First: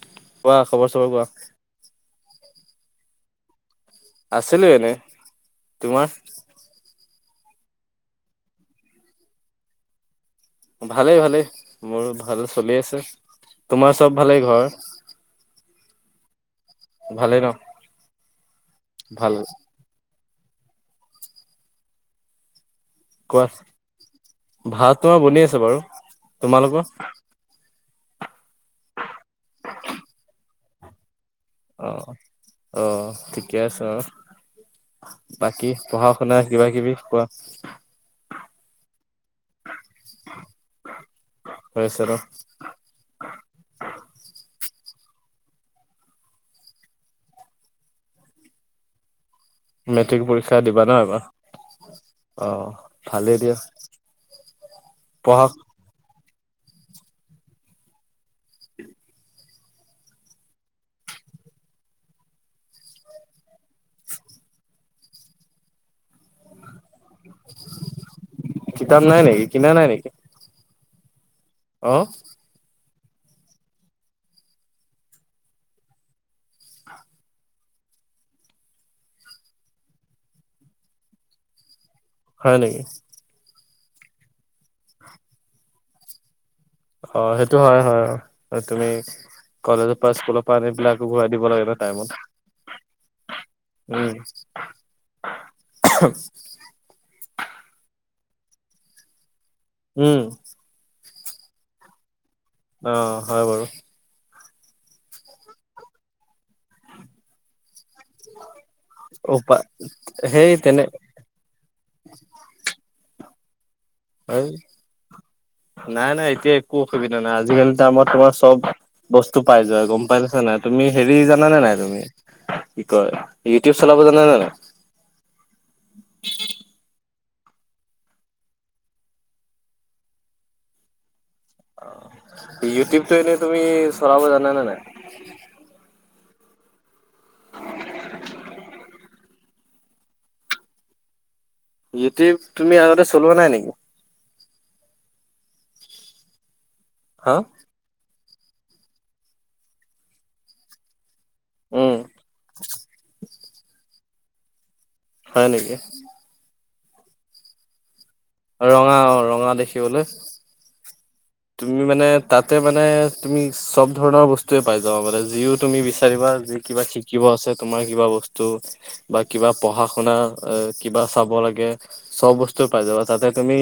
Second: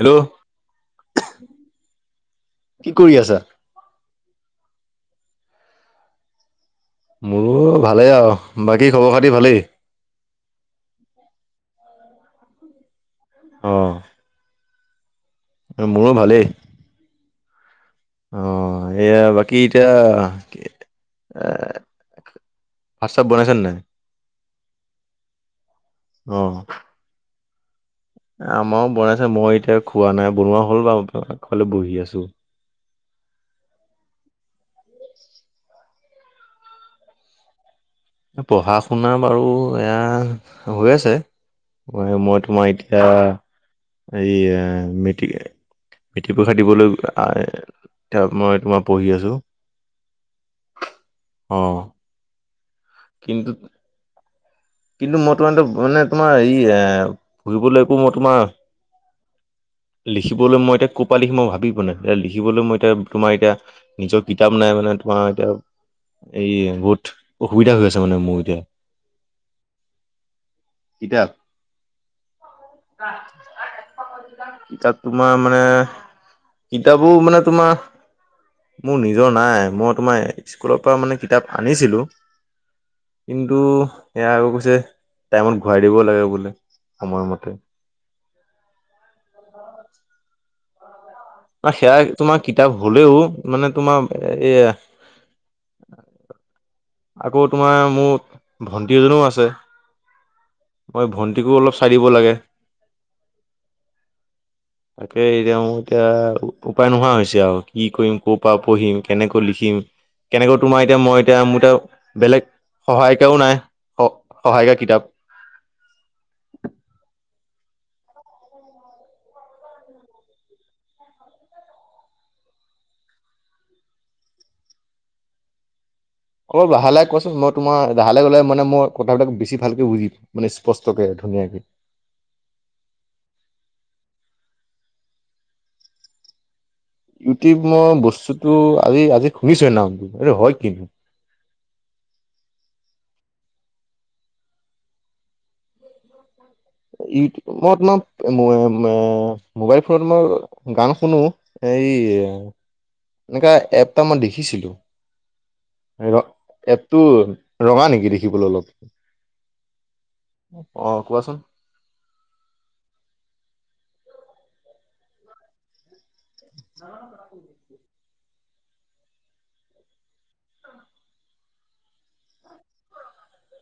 Hello কোৱা খবৰ-চবৰ কোৱা কি কৰি আছা? আছিলো এনেই তোমাৰ মোৰো ভালেই আৰু বাকী খবৰ খাতি ভালেই। ভালেই ভালেই মোৰো ভাল চলি আছে, তোমাৰ অ' চব ভালেই ঘৰ? মোৰো ভালেই। ভালে ন? অ এয়া ভাল বাকী এতিয়া এ' ভাত- চাত কোৱা বনাইছা নে‌ নাই? ভাত তোমাৰ বনি আছ বাৰু তোমালোকৰ আমাৰও বনাইছে মই এতিয়া খোৱা নাই বনোৱা হ'ল বাৰু। আগফালে বহি আহ আছো। আহ ঠিকে আছে অ'। বাকী পঢ়া শুনা কিবা কিবি কোৱা? পঢ়া শুনা বাৰু এয়া হৈ আছে। হৈছে ম ন মই তোমাৰ এতিয়া এই [unintelligible] পৰীক্ষা দিবলৈ মই তোমাৰ পঢ়ি আছোঁ মেট্ৰিক পৰীক্ষা দিবা নহ এবাৰ, অ' অ' ভালেই কিন্তু দিয়া। কিন্তু মই পঢ়া [unintelligible] মানে তোমাৰ হেৰি ফুৰিবলৈ একো মই তোমাৰ। লিখিবলৈ মই এতিয়া ক'ৰ পৰা লিখিম মই ভাবি পোৱা নাই এ লিখিবলৈ মই এতিয়া তোমাৰ এতিয়া নিজৰ কিতাপ নাই মানে তোমাৰ এতিয়া এই বহুত। অসুবিধা হৈ আছে মানে মোৰ এতিয়া। কিতাপ নাই নেকি [inaudible] কিতাপ। অহ। [unintelligible] তাত তোমাৰ মানে কিতাপৰ মানে তোমাৰ। মোৰ নিজৰ নাই মই তোমাৰ স্কুলৰ পৰা মানে কিতাপ আনিছিলোঁ। হয় নেকি? কিন্তু সেয়া আৰু কৈছে টাইমত ঘূৰাই দিব লাগে বোলে। অ' সময়মতে সেইটো হয় হয়, অ তুমি কলেজৰ পৰা স্কুলৰ পৰা আনি পেলাই। আকৌ ঘূৰাই দিব লাগে ন সেয়া টাইমত তোমাৰ কিতাপ হলেও মানে উম তোমাৰ এয়া [inaudible] ভণ্টি এজনও আছে। উম। মই ভণ্টিকো অলপ চাই দিব লাগে। অ হয় বাৰু। তাকে এতিয়া মোৰ এতিয়া উপায় নোহোৱা হৈছে আৰু। কি কৰিম ক'ৰ পৰা পঢ়িম কেনেকৈ উপা লিখিম। সেই কেনেকৈ তোমাৰ তেনে এতিয়া মই এতিয়া মোৰ এতিয়া বেলেগ সহায়িকাও নাই। সহায়িকা কিতাপ [unintelligible] নাই নাই এতিয়া একো অসুবিধা নাই আজ আজিকালি টাইমত তোমাৰ চব বস্তু পাই যোৱা গম পাইছা নে নাই তুমি হেৰি জানা নে নাই তুমি? কি কয় ইউটিউব চলাব জানা নে নাই? [inaudible] অ ভালে কচ মই তোমাৰ বাহিৰলে গ'লে মানে মই কথাবিলাক বেছি ভালকে বুজিম মানে স্পষ্টকে। ধুনীয়াকে ইউটিউবটো এনে তুমি চলাব জানা নে নাই? ইউটিউব মই বস্তুটো আজি, আজি শুনিছোঁ নামটো এইটো হয় কি? ইউটিউব তুমি আগতে চলোৱা নাই নেকি? হা ইউ মই তোমাৰ [unintelligible] মোবাইল ফোনত মই গান শুনো। এই উম এনেকা এপ এটা মই দেখিছিলোঁ। হয় নেকি। এপটো ৰঙা নেকি দেখি ৰঙা অ ৰঙা দেখিবলৈ। অ কোৱাচোন তুমি মানে তাতে মানে তুমি। চব ধৰণৰ বস্তুয়ে পাই যাবা মানে যিও তুমি বিচাৰিবা যি কিবা শিকিব আছে তোমাৰ কিবা বস্তু বা কিবা পঢ়া শুনা কিবা চাব লাগে চব বস্তু পাই যাবা। তাতে তুমি।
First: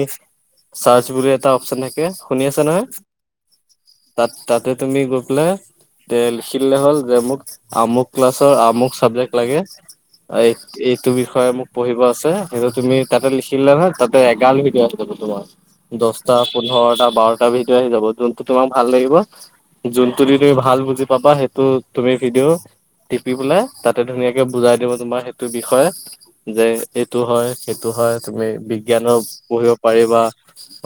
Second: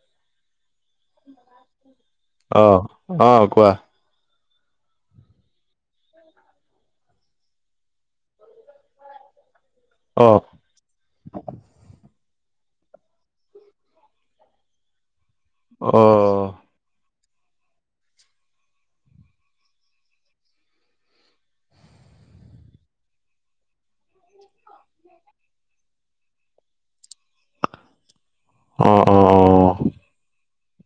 চাৰ্চ বুলি এটা অপচন থাকে শুনি আছা অ নহয় অ কোৱা তাত। তাতে তুমি গৈ পেলাই। তে লিখি দিলে হ'ল যে মোক আমুক ক্লাছৰ আমুক চাবজেক্ট লাগে। অ এই-এইটো বিষয়ে মোক পঢ়িব আছে সেইটো তুমি তাতে লিখি দিলা নহয় তাত এগাল ভিদিও [unintelligible] তোমাৰ অ দহটা পোন্ধৰটা বাৰ [unintelligible] তোমাক ভাল লাগিব। যোনটো ভিডিউ তুমি ভাল বুজি পাবা, সেইটো তুমি ভিডিউ টিপি পেলাই তাতে ধুনীয়াকে বুজাই দিব, তোমাৰ সেইটো বিষয়ে যে, এইটো হয়, সেইটো হয়, তুমি অ অ জ্ঞানৰ অ পঢ়িব পাৰিবা,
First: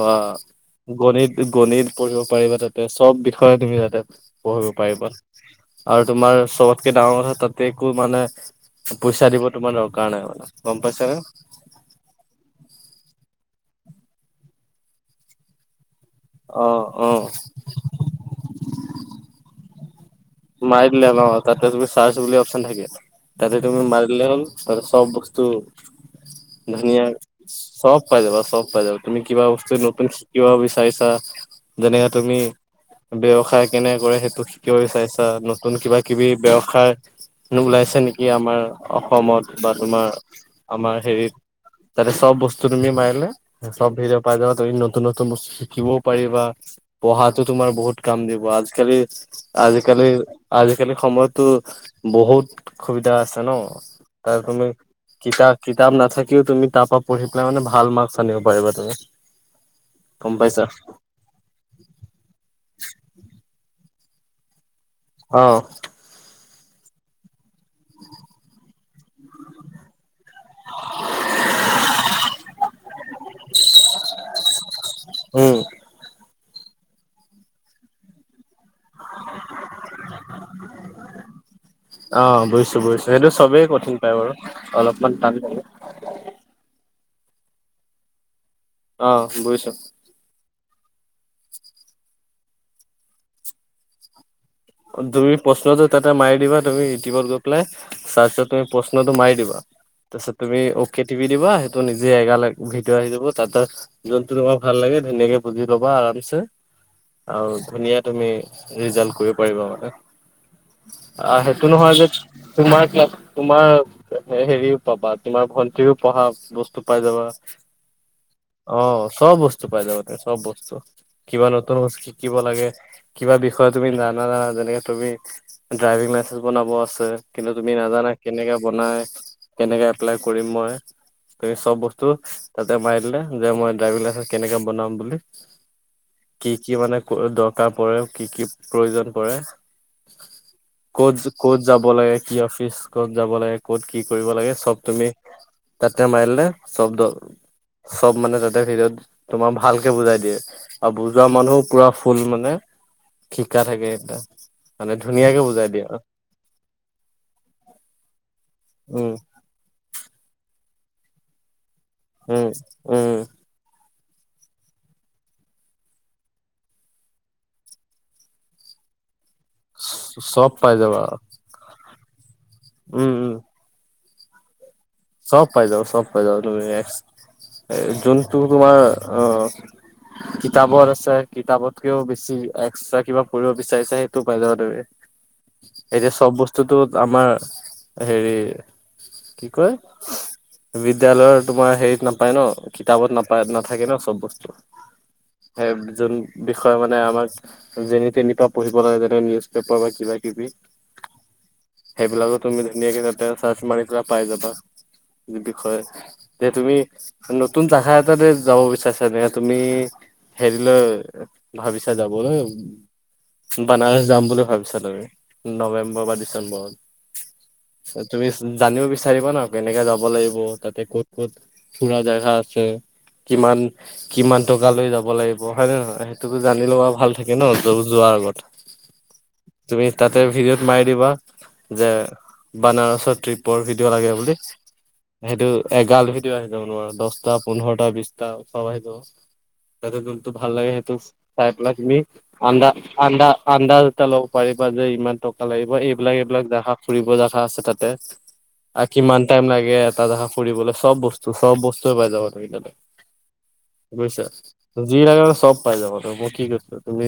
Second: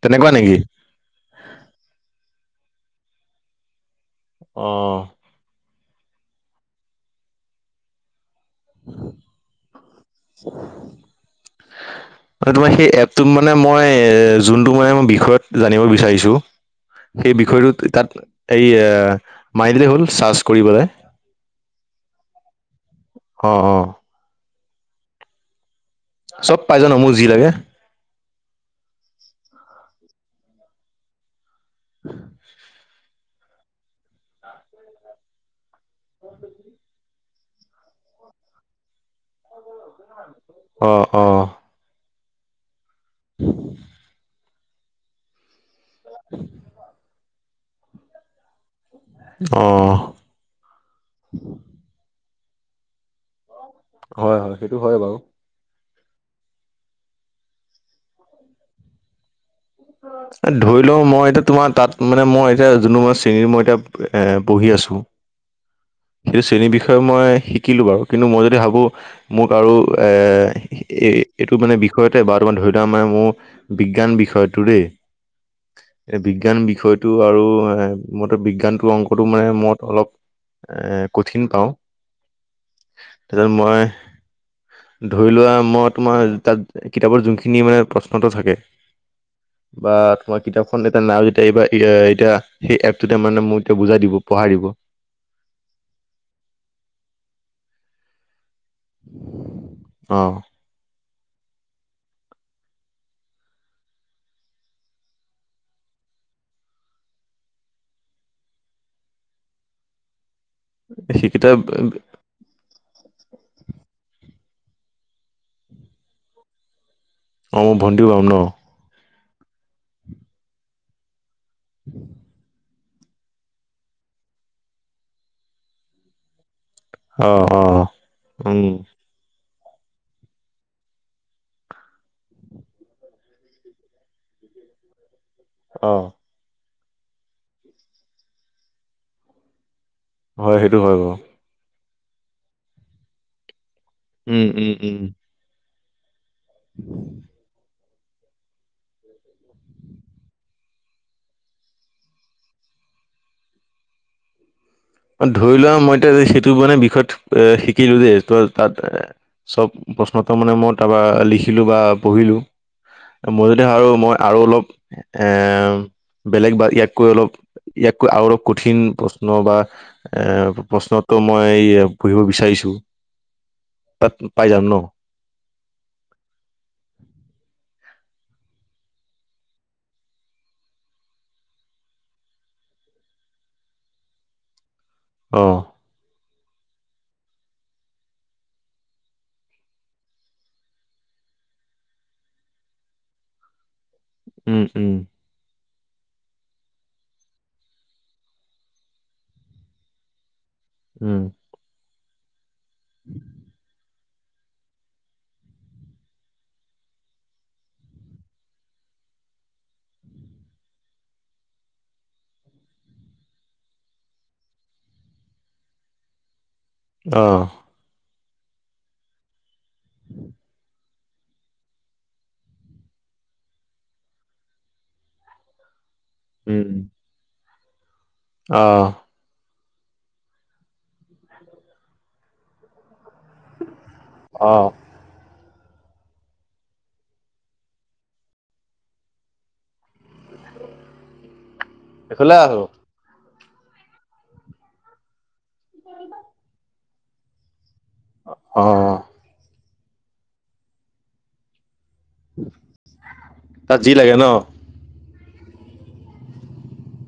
তেনেকুৱা অ', নেকি গণিত, গণিত পঢ়িব পাৰিবা তাতে, চব বিষয়ে তুমি তাতে অ পঢ়িব পাৰিবা। আৰু তোমাৰ, চবতকে ডাঙৰ কথা তাতে একো মানে পইচা দিব তোমাৰ দৰকাৰ নাই মানে, গম পাইছাঁ নে? এপটো মানে মই জোনটো মানে মই, বিষয়ত জানিব বি চাৰিছোঁ, অ', অ', সেই বিষয়টো তাত এই মাইদিলেই হ'ল। চাৰ্চ কৰি পেলাই মাৰি দিলা ন, তাতে তুমি চাৰ্ছ বুলি অপছন থাকে, অ তাতে অ তুমি মাৰি দিলে হ'ল তাতে চব বস্তু চব পাই যাও ন ধুনিয়া, মোৰ যি লাগে চব পাই যাবা, চব পাই যাবা, তুমি কিবা বস্তু নতুন শিকিব বিচাৰিছা, যেনেকে তুমি- ব্যৱসায় কেনেকে কৰে সেইটো শিকিব বিচাৰিছা, নতুন কিবা কিবি ব্যৱসায় ওলাইছে নেকি আমাৰ অসমত বা তোমাৰ। অ আমাৰ অ হেৰিত তাতে চব বস্তু তুমি মাৰিলে চব হেৰি পাই যাবা। নতুন, নতুন বস্তু শিকিবও পাৰিবা, পঢ়াতো তোমাৰ বহুত কাম দিব, আজিকালি অ'। আজিকালি, আজিকালি সময়তটো বহুত সুবিধা আছে ন'। হয় আৰু হয় তুমি, সেইটো হয় বাৰু কিতাপ কিতাপ নাথাকিও তুমি তাৰ পঢ়ি পেলাই মানে, ভাল মাৰ্ক আনিব পাৰিবা তুমি। গম এ, পাইছা ধৰি লওঁ মই এতিয়া তোমাৰ তাত মানে, মই এতিয়া যোনো মই চিঙী [unintelligible] মই এতিয়া এ পঢ়ি আছো। অ [unintelligible] শ্ৰেণীৰ বিষয়ে মই শিক কিলো বাৰু, কিন্তু মই যদি ভাবোঁ মোক আৰু এ, এ-এইটো মানে বিষয়তে বা তাৰমান ধৰি থোৱা মানে মোৰ বিজ্ঞান বি টো দেই, উম এই বিজ্ঞান বিষয়টো আৰু [unintelligible] বিজ্ঞান টো অংকটো মানে মই অলপ এ কঠিন পাওঁ। অ বুজিছো বুজিছো সেইটো তাৰছত চবেই মই, কঠিন পায় বাৰু অলপমান ধৰি টান লোৱা পায়। মই তোমাৰ তাত কিতাপৰ জোনখিনি মানে প্ৰশ্নটো থাকে অ বুজিছো বা তোমাৰ কিতাপখন এতিয়া নাই যেতিয়া এইবাৰ এ এতিয়া সেই এপটোতে মানে মোক এতিয়া বুজাই দিব, পঢ়াই দিব। তুমি প্ৰশ্নটো তাতে মাৰি দিবা, তুমি ইউটিউবত গৈ পেলাই চাৰ্চত তুমি প্ৰশ্নটো মাৰি দিবা, অ তাছত তুমি অ' কে ত টিপি দিবা, সেইটো নিজে এগাল ভিডিঅ' আহি যাব, তাত জোনতটো তোমাৰ ভাল লাগে ধুনীয়াকে বুজি পাবা আৰু তাৰপিছত আৰু ধুনীয়া তুমি ৰিজাল্ট কৰিব পাৰিবা মানে অ' সেইটো নহয় যে তোমাৰ হেৰিও পাবা, তোমাৰ ভন্টিৱেও পঢ়া বস্ত পাই যাবা, মোৰ ভণ্টিও পাম ন অ' চব বস্তু পাই যাবা তুমি, চব বস্তু। কিবা নতুন বস্তু শিকিব লাগে কিবা বিষয় তুমি না-নাজানা, যেনেকে তুমি ড্ৰাইভিং লাইচেন্ঞ্চ বনাব চে, অ কিন্তু অ তুমি নাজানা কেনেকে উম বনায়, কেনেকে এপ্লাই কৰিম মই তুমি চব বস্তু তাতে মাৰি দিলে, যে মই ড্ৰাইভিং লাইচেন্স কেনেকে বনাম বুলি অ' কি কি মানে দৰকাৰ পৰে, কি কি প্ৰয়োজন পৰে হয়, সেইটো হয় বাৰু ক'ত ক'ত যাব লাগে, কি অফিচ, ক'ত যাব লাগে, ক'ত কি কৰিব উম লাগে, উম চব উম। তুমি তাতে মা দিলে, চব দাউন চব মানে তাতে ভিডিঅ'ত তোমাৰ ভালকে বুজাই দিয়ে, আৰু বুজোৱা মানুহো পুৰা ফুল মানে শিক্ষা থাকে। এটা মানে ধুনীয়াকে ধৰি বুজাই লোৱা দিয়ে মই আৰু। এতিয়া সেইটো মানে বিষয়ত এ শিকিলো দেই, ত তাত উম, চব প্ৰশ্ন উত্তৰ মানে মই তাপা লিখিলো বা পঢ়িলো, উম, উম, মই ধৰা আৰু মই আৰু অলপ এ বেলেগ বা ইয়াতকৈ অলপ, ইয়াতকৈ আৰু অলপ কঠিন প্ৰশ্ন বা চব এ, পাই প্ৰশ্ন যাবা। উত্তৰ মই পঢ়িব বিচাৰিছোঁ উম, উম, তাত পাই যাম ন? চ'ব পাই যাব, চ'ব পাই যাব, তুমি যোনটো তোমাৰ অ' কিতাপত আছে, কিতাপতকেও বেছি এক্সট্ৰা কিবা পঢ়িব বিচাৰিছে সেইটো পাই যাবা তুমি অ। এতিয়া চ'ব বস্তুটো আমাৰ হেৰি কি কয়? বিদ্যালয়ৰ তোমাৰ হেৰিত নাপায় ন কিতাপত নাপায় নাথাকে ন চ'ব বস্তু উম উম। সেই যোন বিষয়ে মানে আমাক যেনি তেনি পা পঢ়িব লাগে যেনে নিউজ পেপাৰ বা কিবা কিবি উম, সেইবিলাকো তুমি ধুনীয়াকে তাতে চাৰ্চ মাৰি পেলাক পাই যাবা। [inaudible] বিষয়ে, যে তুমি নতুন শাখা এটাতে যাব বিচাৰিছা নে তুমি হেৰিলৈ, ভাবিছা যাবলৈ বানাৰস যাম বুলি ভাবিছা তুমি, নৱেম্বৰ বা ডিচেম্বৰত অ' তুমি জানিব বিচাৰিবা ন কেনেকে যাব লাগিব, তাতে ক'ত ক'ত ফুৰা জাগা আছে কিমান, কিমান টকা লৈ যাব লাগিব, হয় নে নহয়? তো জানি উম। লোৱা ভাল থাকে ন যো- যোৱাৰ আগত অ তুমি তাতে ভিডিঅ'ত মাৰি দিবা, যে বানাৰসৰ ট্ৰিপৰ ভিডিঅ' লাগে বুলি অ হেটো এগালভিদিও আছে যাব নোৱাৰো দহটা, পোন্ধৰটা, বিশটা চ'ব আহি যাব তেহত যোনটো ভাল লাগে সেইটো চাই পেলা তুমি এইফালে আহো আন্দা আন্দা আন্দাজটা ল'ব পাৰিবা যে ইমান থ লাগিব এইবিলাক এইবিলাক জহা ফুৰিব জহা আছে তাতে অ কিমান টাইম লাগে এটা জা ফুৰিবলৈ চ'ব বস্তু চ'ব বস্তু পাই যাব তাল তাত যি লাগে বুজিছা ন যি চ'ব পাই যাব ত মই কি কৈছো তুমি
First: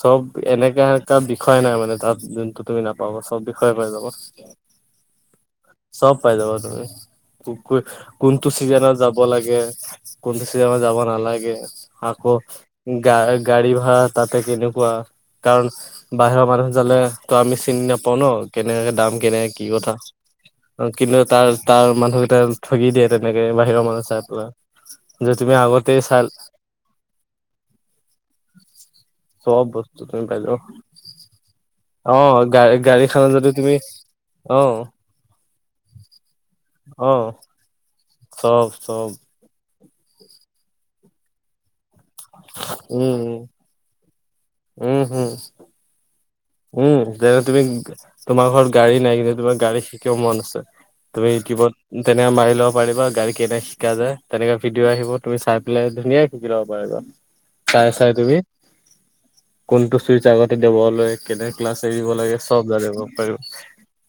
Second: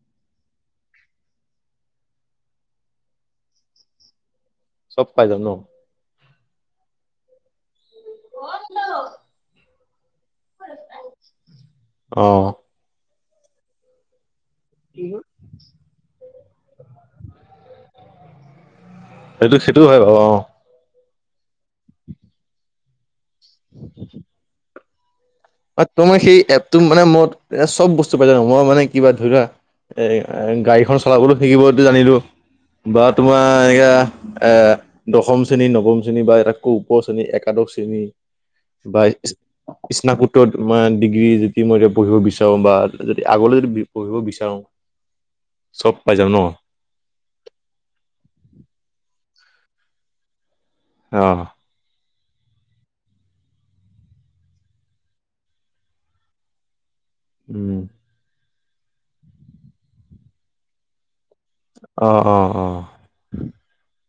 চ'ব এনেকা এটা বিষয় নাই মানে তাত যোনটো তুমি নাপাব চ'ব বিষয়ে পায় যাব। চ'ব পাই যাব। চ'ব পাই যাব তুমি, কোনটো চিজনত যাব লাগে। কোনটো চিজনত যাব নালাগে আকৌ অ। গা গাড়ী ভাড়া তাত ত কেনেকুৱা কাৰণ বাহিৰৰ মানুহ জালে তো আমি চিনি নাপাওঁ ন কে এনে দাম কেনে সেইটো কি সেইটো কথা। হয় বাৰু অ অ কিন্তু তাৰ তাৰ মানুহকেইটটা ঠগি দিয়ে, তেনেকে বাহিৰৰ মানুহ চাই পেলাই যে তুমি আগতে তোমাৰ চাই সেই এপটো মানে ম এ চ'ব বস্তু পাই জানো মই মানে কিবা ধৰা চব বস্তু এ তুমি পাই যাবা গাড়ীখন চলাবলৈ শিকিবত অ জানিলোঁ গাড়ী বা গাড়ীখনত তোমাৰ যদি তুমি এনেকয়া অ দশম শ্ৰেণী, নৱম শ্ৰেণীৰ বা এটা উপ অ শ্ৰেণী, একাদশ্ৰেণী চ'ব চ'ব কৃষ্ণৰ পূত্ৰৰ ডিগ্ৰী যদি মই পঢ়িব বিচাৰো বা উম যদি উম আগলৈ যদি পঢ়িব বিচাৰো উম হম চ'ব পাই যাম ন। উম, যেনে তুমি তোমাৰ ঘৰত গাড়ী নাই, কিন্তু তোমাৰ গাড়ী শিকিবও মন আছে। অ তুমি কিবা তেনেকে মাৰি ল'ব পাৰিবা গাড়ী কেনে শিকা যায় তেনেকে ভিডিঅ' আহিব তুমি চাই পেলায় ধুনীয়াক শিকি ল'ব পাৰা। উম চাই চাই তুমি কোনটো চুইচ আগতে দিৱলৈ কেনে ক্লাছ অ এৰিব লাগে অ অ চ'ব জানিব পাৰো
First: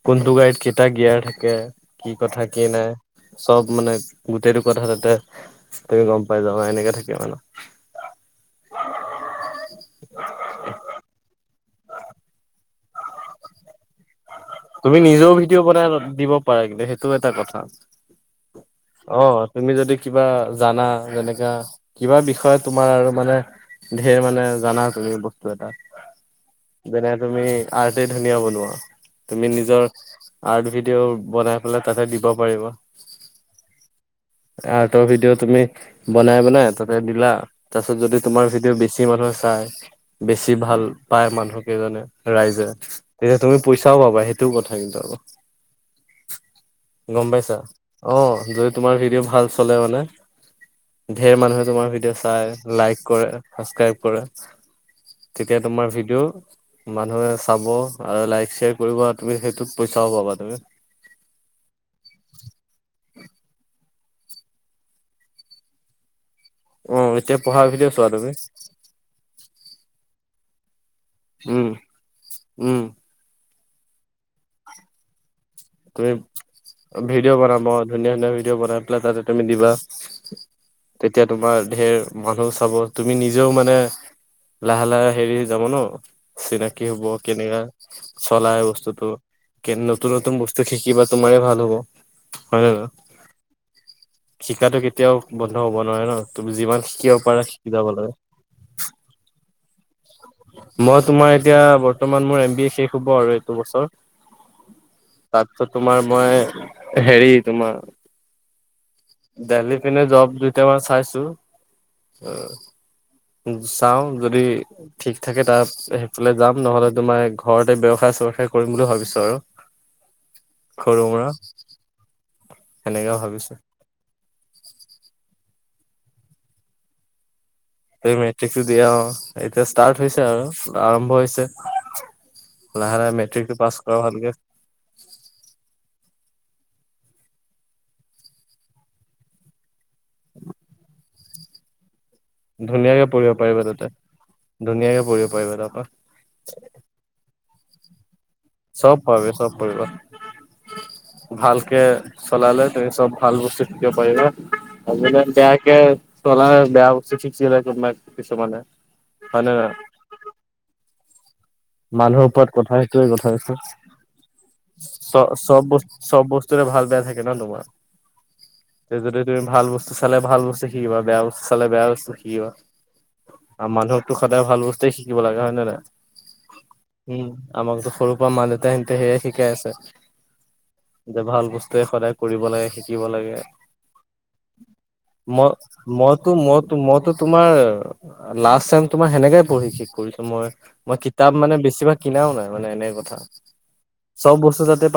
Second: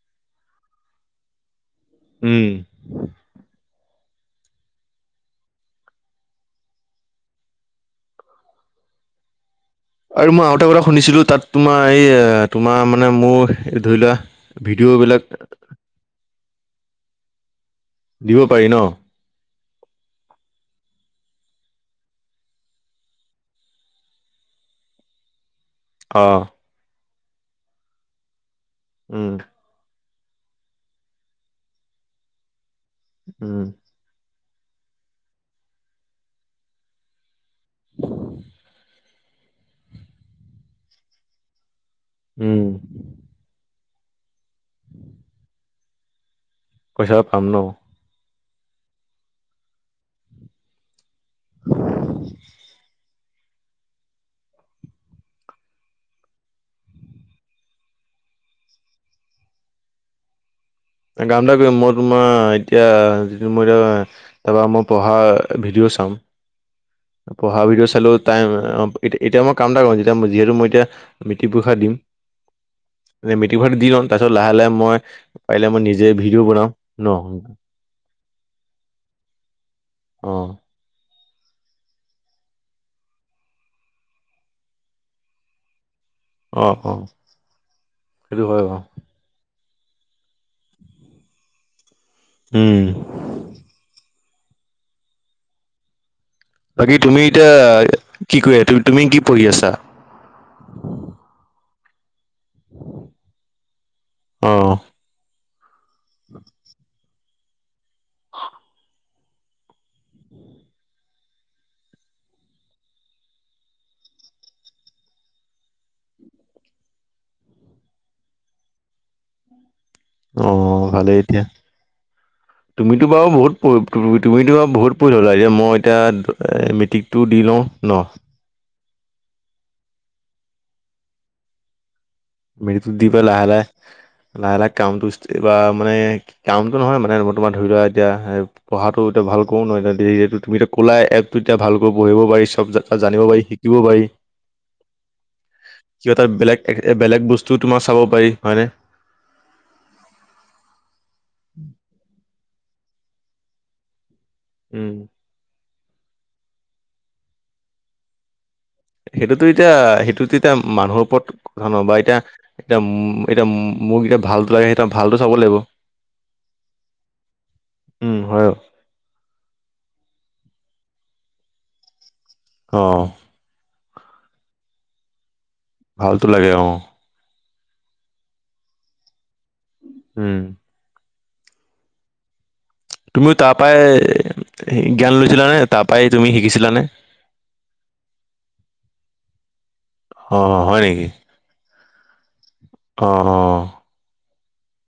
কোনটো গাড়ীত কেইটা গিয়াৰ থাকে। কি কথা উম কি নাই চ'ব। মানে গোটেইটো কথা তাতে তুমি গ'ম পাই যাবা এনেকে থাকে মানে। [inaudible] আৰু মই আও এটা কথা শুনিছিলো, তাত তোমাৰ এই তোমাৰ মানে মোৰ ধৰি লোৱা তুমি ভিডিঅ'বিলাক নিজেও ভিডিঅ' বনাই দিব পাৰা কিন্তু সেইটো এটা কথা। দিব পাৰি ন অ তুমি যদি কিবা জানা যেনেকা কিবা বিষয়ে তোমাৰ আৰু মানে ঢেৰ মানে জানা তুমি বস্তু এটা অ'। যেনে তুমি আৰ্টে ধুনীয়া বনোৱা। উম, তুমি নিজৰ আৰ্ট ভিডিঅ' বনাই পেলাই তাতে দিব পাৰিবা। উম। আৰ্টৰ ভিডিঅ' তুমি বনাই - বনাই তাতে দিলা। তাৰপিছত যদি তোমাৰ ভিডিঅ' বেছি বেছি মানুহে চায়, বেছি ভাল পায় মানুহকেইজনে, উম, ৰাইজে, তেতিয়া তুমি পইচা চাও পাবা সেইটোও কথা কিন্তু আকৌ। পইচা গম পাম পাইছা? ন? অ'। যদি তোমাৰ ভিডিঅ' ভাল চলে মানে ধেৰ মানুহে তোমাৰ ভিডিঅ' চাই লাইক কৰে ছাবস্ক্ৰাইব কৰে। তেতিয়া তোমাৰ ভিডিঅ' মানুহে চাব আৰু লাইক শ্বেয়াৰ। কৰিবা তুমি সেইটোত পইচাও পাবা তুমি। কাম এ কৰিম মই তোমাৰ এতিয়া যি মই এতিয়া তাৰপৰা মই পঢ়া ভিডিঅ' চাম। অ এতিয়া পঢ়া ভিডিঅ' চোৱা চালো তুমি টাইম এতিয়া মই কাম এটা কৰিম। যিহেতু মই এতিয়া মেট্ৰিক উম পৰীক্ষা দিম, উম মেট্ৰিক [unintelligible] দি লম, তাৰপিছত লাহে- লাহে মই পাৰিলে মই নিজে ভিডিঅ' বনাম। অ' ন? ভিডিঅ' বনাম অ'। ধুনীয়া - ধুনীয়া ভিডিঅ' বনাই পেলাই তাৰছত তুমি দিবা। অ', তেতিয়া তোমাৰ ঢেৰ মানুহ চাব। তুমি নিজেও মানে লাহে - লাহে হেৰি হৈ যাব ন'। অ', চিনাকি অ', হব, কেনেকা সেইটো চলাই হয় বাৰু। বস্তুটো, কে নতুন - নতুন বস্তু শিকিবা, তোমাৰে ভাল হ'ব। হয় নে উম। নহয়? শিকাটো কেতিয়াও বন্ধ হব নোৱাৰে ন'। তুমি যিমান বাকী শিকিব তুমি পাৰা এতিয়া শিকি যাব লাগে। কি কৰি- তু- তুমি কি পঢ়ি আছা? মই তোমাৰ এতিয়া বৰ্ত মান মোৰ এম বি এ শেষ হব আৰু এইটো বছৰ। অ', তাৰপিছত তোমাৰ মই হেৰি তোমাৰ দেলহিৰ পিনে জব দুইটামান চাইছোঁ। চাওঁ যদি ঠিক থাকে তাৰ সেইফালে যাম নহলে তোমাৰ ঘৰতে ব্যৱসায় চ্যৱসায় কৰিম বুলি ভাবিছো আৰু। আহ সৰু ভালে মুৰা এতিয়া। তুমিতো সেনেকে বাও বহুত ভাবিছো প তুমিতো ব বহুত পৰি ল'লা এতিয়া মই এতিয়া মিটিকটো দি লওঁ। ন এই মেট্ৰিকটো দিয়া অ এতিয়া ষ্টাৰ্ট হৈছে আৰু আৰম্ভ হৈছে। মেটিকটো লাহে দি পেলাই লাহে মেট্ৰিকটো লাহে পাছ কৰা ভালকে লাহে লাহে কামটো এইবা মানে কামটো নহয় মানে মই তোমাৰ ধৰি লোৱা এতিয়া পঢ়াটো এতিয়া ভালকৈ নহৈছে দেৰিয়েটো তুমিটো ক'লাই এপটোত তেতিয়া ভালকৈ পঢ়িব পাৰি চব জা ধুনীয়াকে জানিব পঢ়িব পাৰি পাৰিবা শিকিব তাতে পাৰি। ধুনীয়াকে পঢ়িব পাৰিবা তাৰপা কিবা এটা বেলেগ এক বেলেগ বস্তু তোমাৰ চাব পাৰি। হয়নে চব পাৰি চব পাৰিব ভালকে চলালে তুমি চব ভাল বস্তু শিকিব পাৰিবা উম আজিকালি বেয়াকে চলাই বেয়া বস্তু শিকিলে কোনোবাই কিছুমানে হয় সেইটোতো নে এতিয়া নহয় সেইটোতো এতিয়া মানুহৰ ওপৰত কথা ন বা এতিয়া মানুহৰ ওপৰত কথা এতিয়া সেইটোৱে এতিয়া কথাদেছো মোক এতিয়া ভালটো লাগে সেই ভালটো চব চাব লাগিব চব বস্ত চব বস্তুৱে ভাল বেয়া থাকে ন তোমাৰ, উম হয় তে যদি তুমি ভাল বস্তু চালে ভাল বস্তু শিক শিকিবা বেয়া বস্তু চালে বেয়া বস্তু শিকিবা অ আৰু মানুহকতো সদায় ভাল বস্তুে শিকিব লাগে হয় নে নাই? ভালতো লাগে। অ উম আমাকতো সৰুৰ পৰা মা দেউতাহেতে সেয়ে শিকাই আছে। উম, যে ভাল বস্তুয়ে সদায় কৰিব লাগে শিক কিব তুমিও লাগে তাৰ পৰাই জ্ঞান ম লৈছিলানে তাৰ পৰাই তুমি মইতো মই শিকিছিলানে? মইতো তোমাৰ লাষ্ট টাইম তোমাৰ সেনেকে পঢ়ি শিক কৰিছো মই, অ', হয় মই নেকি? কিত বেছিভাগ কিনাও নাই মানে এনে কথা, অ', অ'। চব বস্তু তাতে পা